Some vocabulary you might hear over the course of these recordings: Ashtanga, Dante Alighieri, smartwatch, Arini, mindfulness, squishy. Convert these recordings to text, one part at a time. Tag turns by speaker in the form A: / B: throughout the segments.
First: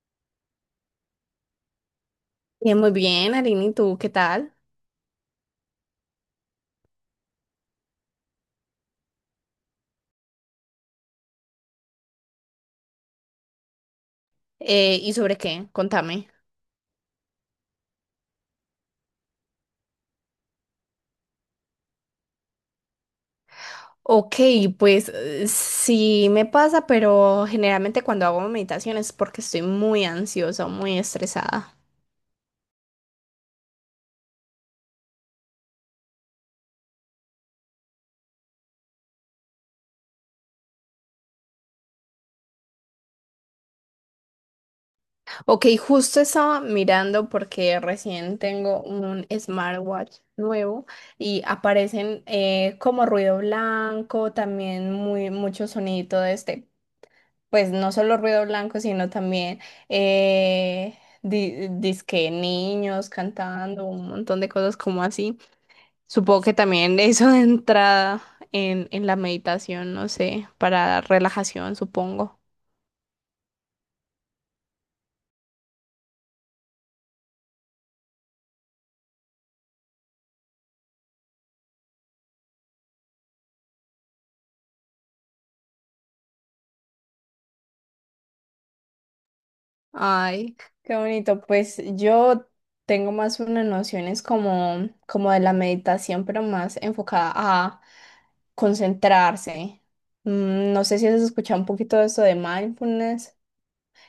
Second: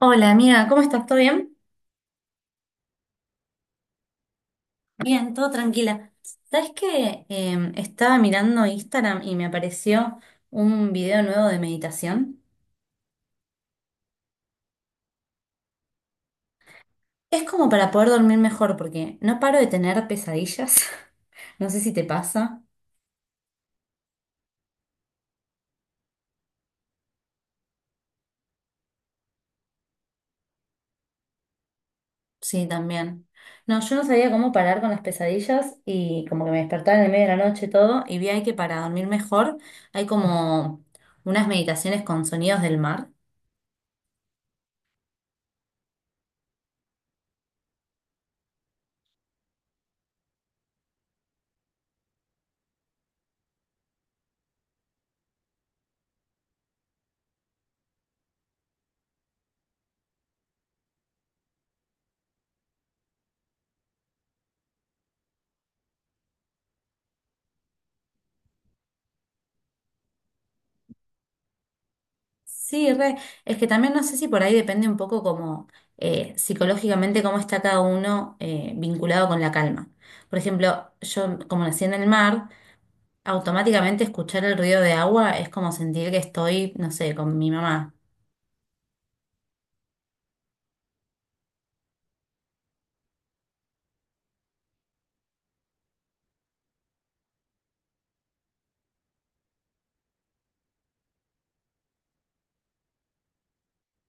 A: Hola amiga, ¿cómo estás? ¿Todo bien?
B: Muy bien, Arini, ¿y tú qué tal?
A: Bien, todo tranquila. ¿Sabes qué? Estaba mirando Instagram y me apareció un video nuevo de meditación.
B: ¿Y sobre qué? Contame.
A: Es como para poder dormir mejor porque no paro de tener pesadillas. No sé si te pasa.
B: Ok, pues sí me pasa, pero generalmente cuando hago meditación es porque estoy muy ansiosa, o muy estresada.
A: Sí, también. No, yo no sabía cómo parar con las pesadillas y como que me despertaba en el medio de la noche y todo y vi ahí que para dormir mejor hay como unas meditaciones con sonidos del mar.
B: Ok, justo estaba mirando porque recién tengo un smartwatch nuevo y aparecen como ruido blanco, también muy mucho sonido de este. Pues no solo ruido blanco, sino también dizque niños cantando, un montón de cosas como así. Supongo que también eso de entrada en la meditación, no sé, para relajación, supongo.
A: Sí, re. Es que también no sé si por ahí depende un poco como psicológicamente cómo está cada uno, vinculado con la calma. Por ejemplo, yo como nací en el mar, automáticamente escuchar el ruido de agua es como sentir que estoy, no sé, con mi mamá.
B: Ay, qué bonito. Pues yo tengo más unas nociones como, como de la meditación, pero más enfocada a concentrarse. Mm, no sé si has escuchado un poquito de eso de mindfulness.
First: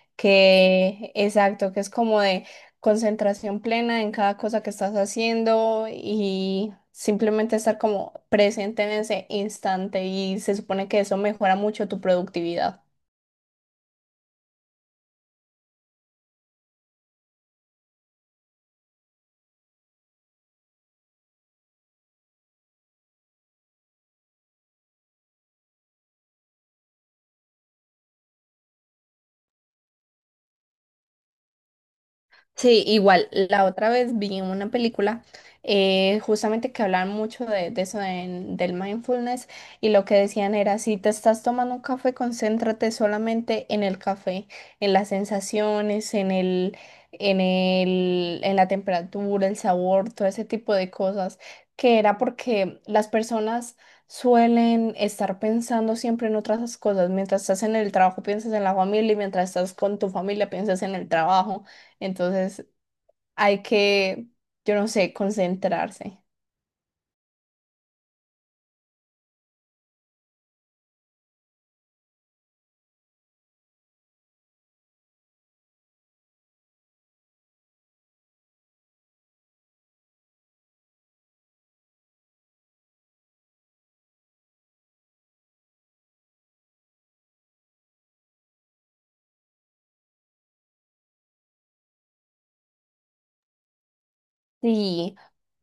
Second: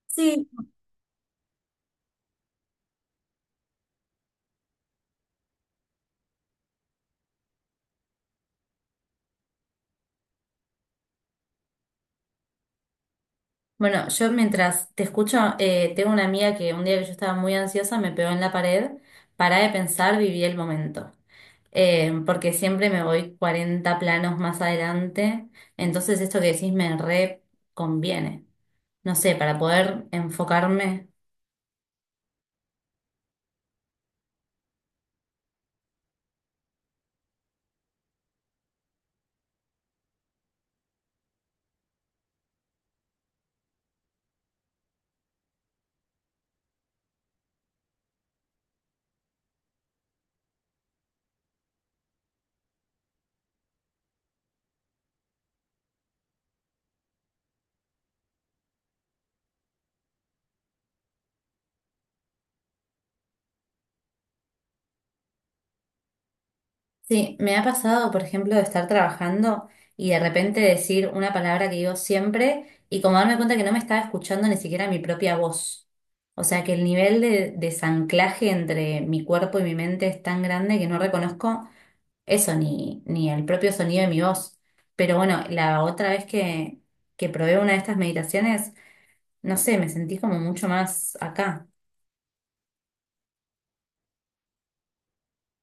A: Sí.
B: Que, exacto, que es como de concentración plena en cada cosa que estás haciendo y simplemente estar como presente en ese instante, y se supone que eso mejora mucho tu productividad.
A: Bueno, yo mientras te escucho, tengo una amiga que un día que yo estaba muy ansiosa me pegó en la pared, pará de pensar, viví el momento. Porque siempre me voy 40 planos más adelante, entonces esto que decís me re conviene. No sé, para poder enfocarme.
B: Sí, igual, la otra vez vi una película, justamente, que hablaban mucho de, eso del mindfulness, y lo que decían era, si te estás tomando un café, concéntrate solamente en el café, en las sensaciones, en la temperatura, el sabor, todo ese tipo de cosas, que era porque las personas suelen estar pensando siempre en otras cosas: mientras estás en el trabajo piensas en la familia y mientras estás con tu familia piensas en el trabajo. Entonces hay que, yo no sé, concentrarse.
A: Sí, me ha pasado, por ejemplo, de estar trabajando y de repente decir una palabra que digo siempre y como darme cuenta que no me estaba escuchando ni siquiera mi propia voz. O sea que el nivel de desanclaje entre mi cuerpo y mi mente es tan grande que no reconozco eso, ni el propio sonido de mi voz. Pero bueno, la otra vez que probé una de estas meditaciones, no sé, me sentí como mucho más acá.
B: Sí.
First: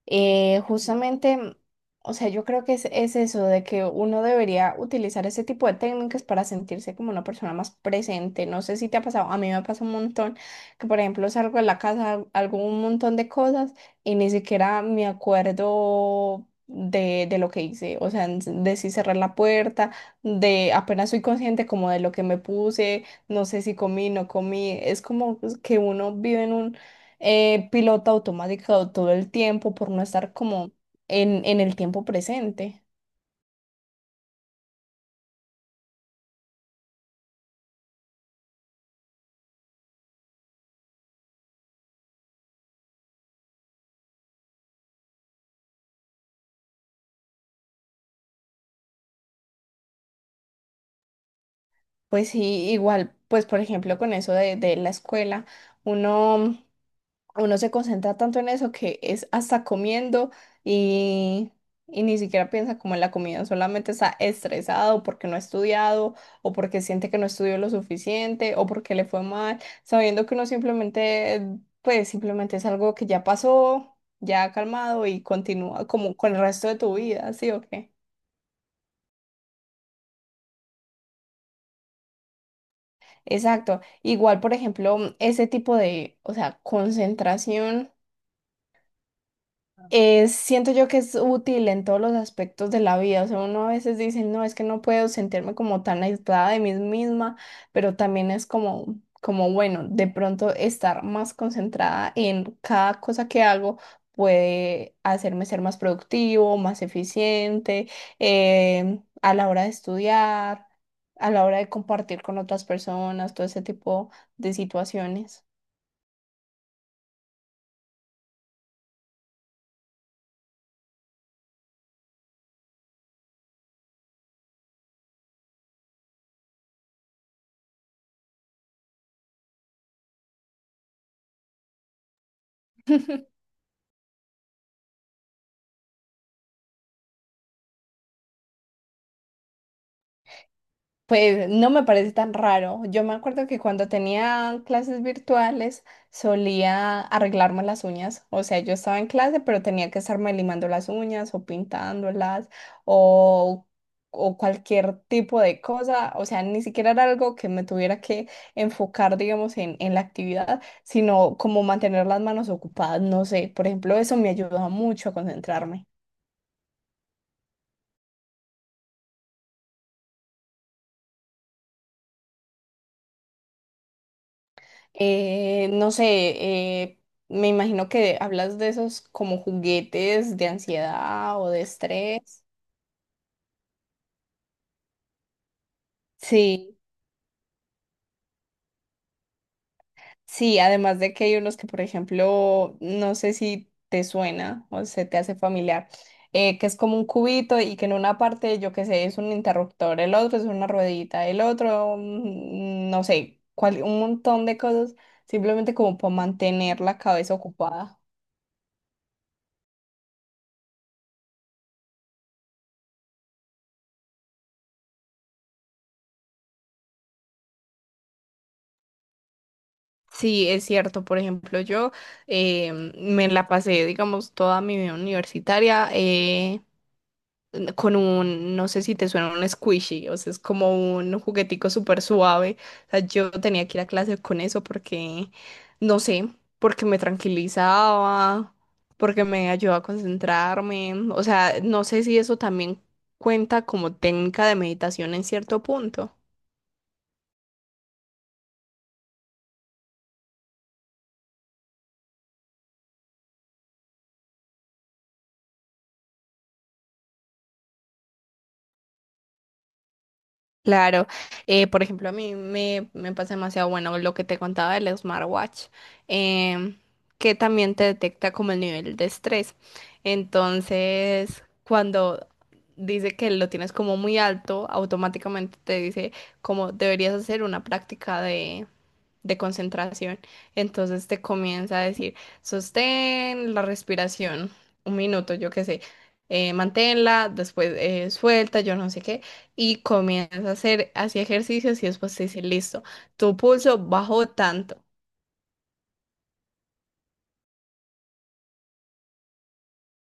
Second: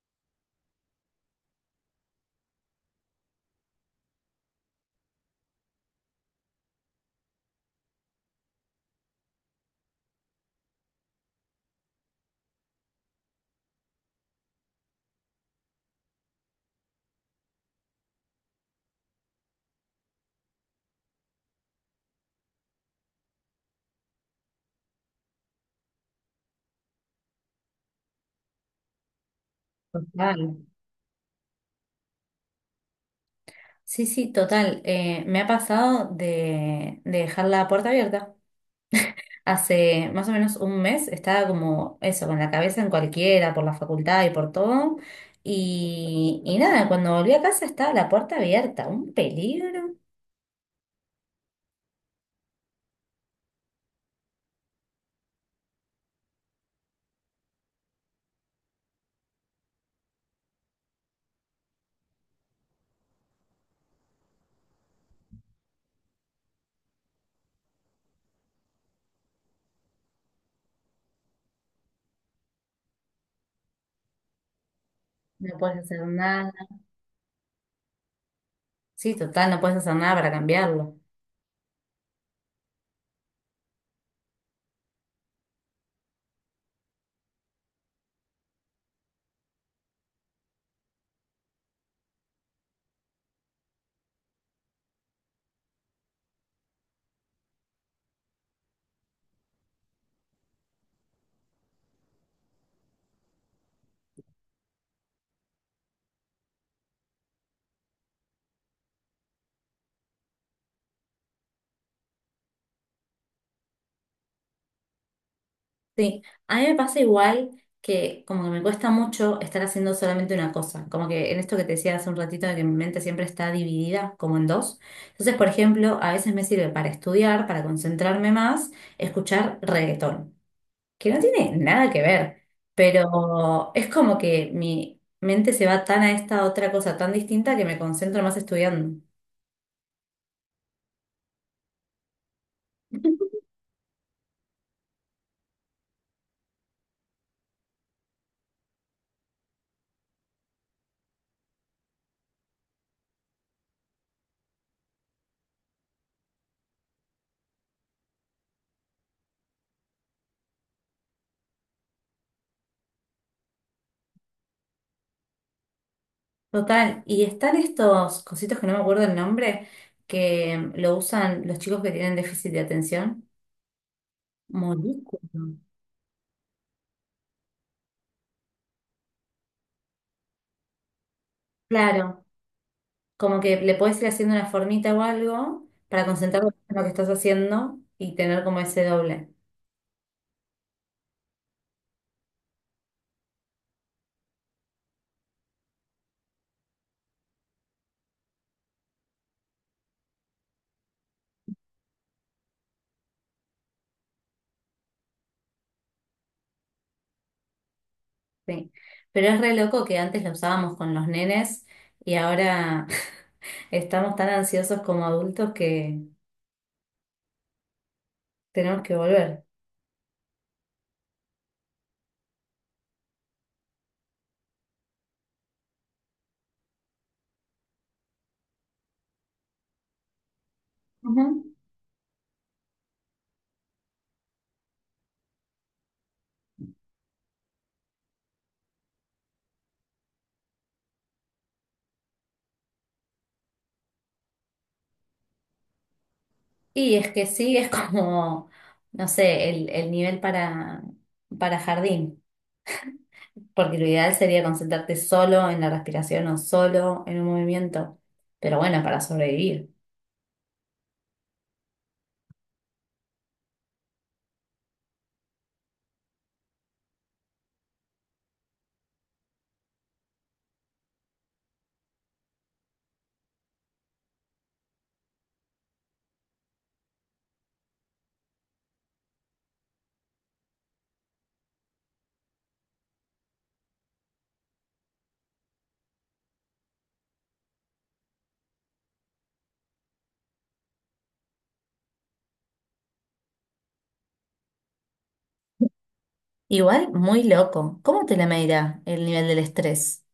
B: Justamente, mm, o sea, yo creo que es eso de que uno debería utilizar ese tipo de técnicas para sentirse como una persona más presente. No sé si te ha pasado, a mí me pasa un montón que, por ejemplo, salgo de la casa, hago un montón de cosas y ni siquiera me acuerdo de lo que hice, o sea, de si cerrar la puerta, de apenas soy consciente como de lo que me puse, no sé si comí, no comí. Es como pues, que uno vive piloto automático todo el tiempo por no estar
A: Total.
B: como en el tiempo presente.
A: Sí, sí, total. Me ha pasado de dejar la puerta abierta. Hace más o menos un mes estaba como eso, con la cabeza en cualquiera, por la facultad y por todo. Y nada, cuando volví a casa estaba la puerta abierta, un peligro.
B: Pues sí, igual, pues por ejemplo con eso de la escuela, uno uno se concentra tanto en eso que es hasta comiendo y, y ni siquiera piensa como en la comida, solamente está estresado porque no ha estudiado o porque siente que no estudió lo suficiente o porque le fue mal, sabiendo que uno simplemente, pues simplemente es algo que ya pasó, ya ha calmado y
A: No puedes
B: continúa
A: hacer
B: como con el
A: nada.
B: resto de tu vida, ¿sí o qué?
A: Sí, total, no puedes hacer nada para cambiarlo.
B: Exacto. Igual, por ejemplo, ese tipo de, o sea, concentración. Siento yo que es útil en todos los aspectos de la vida. O sea, uno a veces dice, no, es que no puedo sentirme como tan aislada de mí misma, pero también es como, como bueno, de pronto estar más concentrada en cada cosa que hago puede hacerme ser más productivo, más eficiente, a la hora de estudiar, a la hora de compartir con otras personas, todo ese tipo de situaciones.
A: Sí, a mí me pasa igual que como que me cuesta mucho estar haciendo solamente una cosa. Como que en esto que te decía hace un ratito de que mi mente siempre está dividida como en dos. Entonces, por ejemplo, a veces me sirve para estudiar, para concentrarme más, escuchar reggaetón. Que no tiene nada que ver, pero es como que mi mente se va tan a esta otra cosa tan distinta que me concentro más estudiando.
B: Pues no me parece tan raro. Yo me acuerdo que cuando tenía clases virtuales solía arreglarme las uñas. O sea, yo estaba en clase, pero tenía que estarme limando las uñas o pintándolas o, o cualquier tipo de cosa. O sea, ni siquiera era algo que me tuviera que enfocar, digamos, en la actividad, sino como mantener las manos ocupadas. No sé, por ejemplo, eso me ayudaba mucho a concentrarme.
A: Total, y están estos cositos que no me acuerdo el nombre, que lo usan los chicos que tienen déficit de atención. Molículo.
B: No sé, eh, me imagino que hablas de esos como juguetes de ansiedad o de
A: Claro,
B: estrés.
A: como que le puedes ir haciendo una formita o algo para concentrarte en
B: Sí,
A: lo que estás haciendo y tener como ese doble.
B: sí, además de que hay unos que, por ejemplo, no sé si te suena o se te hace familiar, que es como un cubito y que en una parte, yo qué sé, es un interruptor, el otro es una ruedita, el otro, mm, no sé, un montón de cosas, simplemente como para mantener la cabeza ocupada.
A: Sí, pero es re loco que antes lo usábamos con los nenes y ahora estamos tan ansiosos como adultos que tenemos que volver.
B: Sí, es cierto. Por ejemplo, yo me la pasé, digamos, toda mi vida universitaria, con un, no sé si te suena, un squishy, o sea, es como un
A: Ujú.
B: juguetico súper suave. O sea, yo tenía que ir a clase con eso porque, no sé, porque me tranquilizaba, porque me ayudaba a concentrarme. O sea, no sé si eso también cuenta como técnica de meditación en cierto punto.
A: Y es que sí, es como, no sé, el nivel para jardín, porque lo ideal sería concentrarte solo en la respiración o solo en un movimiento, pero bueno, para sobrevivir.
B: Claro, por ejemplo, a mí me, me pasa demasiado bueno lo que te contaba del smartwatch, em, que también te detecta como el nivel de estrés. Entonces, cuando dice que lo tienes como muy alto, automáticamente te dice como deberías hacer una práctica de concentración. Entonces te comienza a decir, sostén la respiración, un minuto, yo qué sé, manténla, después suelta, yo no sé qué, y comienza a hacer así ejercicios y después te dice, listo, tu pulso bajó tanto.
A: Igual, muy loco. ¿Cómo te la medirá el nivel del estrés?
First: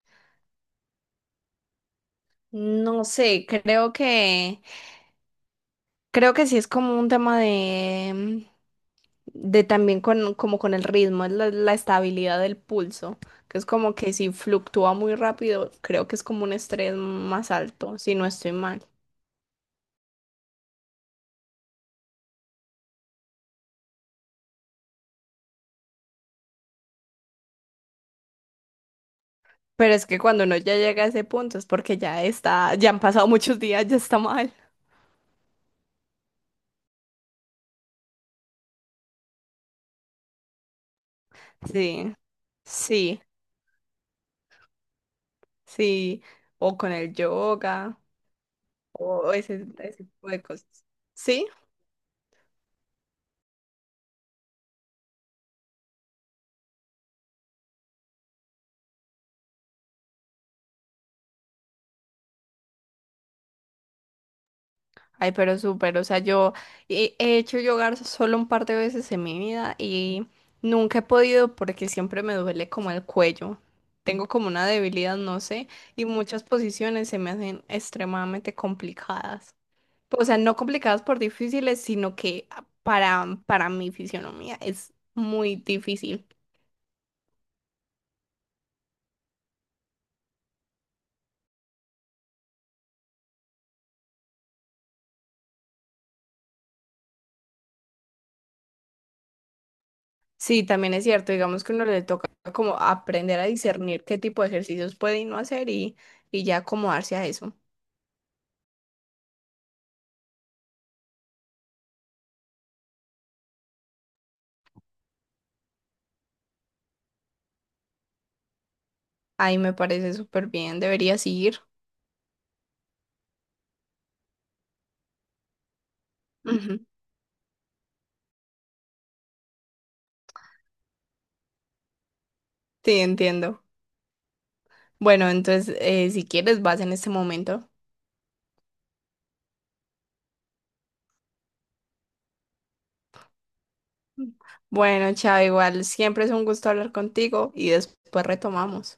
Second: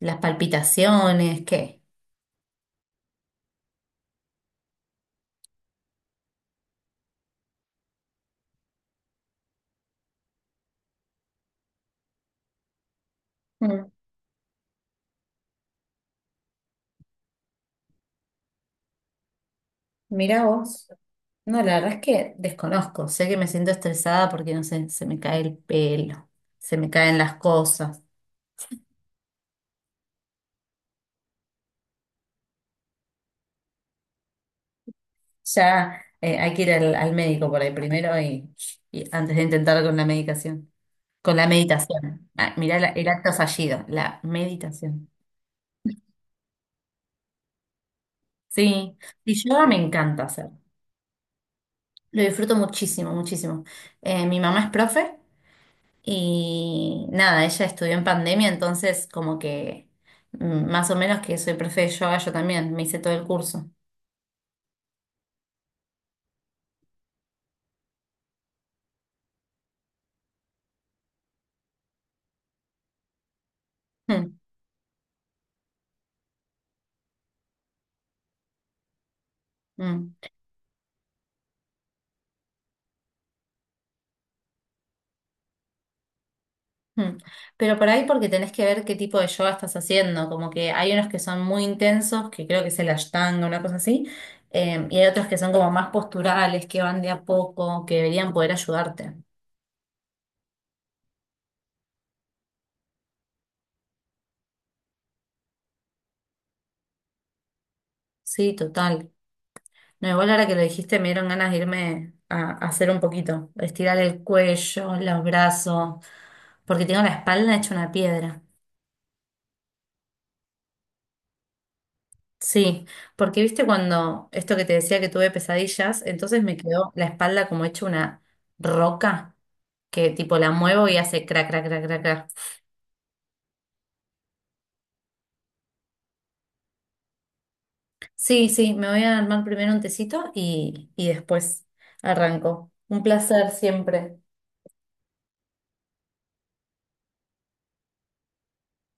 A: ¿Las palpitaciones? ¿Qué?
B: No sé, creo que sí es como un tema de también con, como con el ritmo, es la, la estabilidad del pulso, que es
A: Mm,
B: como que si fluctúa muy rápido, creo que es como un estrés más alto, si no estoy mal.
A: mira vos. No, la verdad es que desconozco. Sé que me siento estresada porque, no sé, se me cae el pelo, se me caen las cosas.
B: Pero es que cuando uno ya llega a ese punto es porque ya está, ya han pasado muchos días, ya está mal.
A: Ya, hay que ir al médico por ahí primero y antes de intentar con la medicación. Con la
B: Sí,
A: meditación. Ah, mirá la- el
B: sí,
A: acto fallido, la meditación.
B: sí. O con el yoga,
A: Sí,
B: o
A: y yo
B: ese,
A: me
B: ese
A: encanta
B: tipo de
A: hacer.
B: cosas. ¿Sí?
A: Lo disfruto muchísimo, muchísimo. Mi mamá es profe y nada, ella estudió en pandemia, entonces como que más o menos que soy profe de yoga, yo también me hice todo el curso.
B: Ay, pero súper, o sea, yo he hecho yoga solo un par de veces en mi vida y nunca he podido porque siempre me duele como el cuello. Tengo
A: Mm,
B: como una debilidad, no sé, y muchas posiciones se me hacen extremadamente complicadas. O
A: mm,
B: sea, no complicadas por difíciles, sino que para mi fisionomía es muy difícil.
A: mm. Pero por ahí porque tenés que ver qué tipo de yoga estás haciendo, como que hay unos que son muy intensos, que creo que es el Ashtanga, una cosa así, y hay otros que son como más posturales, que van de a poco, que deberían poder ayudarte.
B: Sí, también es cierto, digamos que uno le toca como aprender a discernir qué tipo de ejercicios puede y no hacer y ya acomodarse a eso.
A: Sí, total. No, igual ahora que lo dijiste me dieron ganas de irme a hacer un poquito, estirar el cuello, los brazos, porque tengo la espalda hecha una piedra.
B: Ay, me parece súper bien, deberías ir.
A: Sí, porque viste cuando esto que te decía que tuve pesadillas, entonces me
B: Ujú.
A: quedó la espalda como hecha una roca que tipo la muevo y hace crac, crac, crac, crac, crac.
B: Sí, entiendo. Bueno, entonces, si quieres, vas en este momento.
A: Sí, sí, me voy a armar primero un tecito y después arranco. Un placer siempre.
B: Bueno, chao, igual, siempre es un gusto hablar contigo y después retomamos.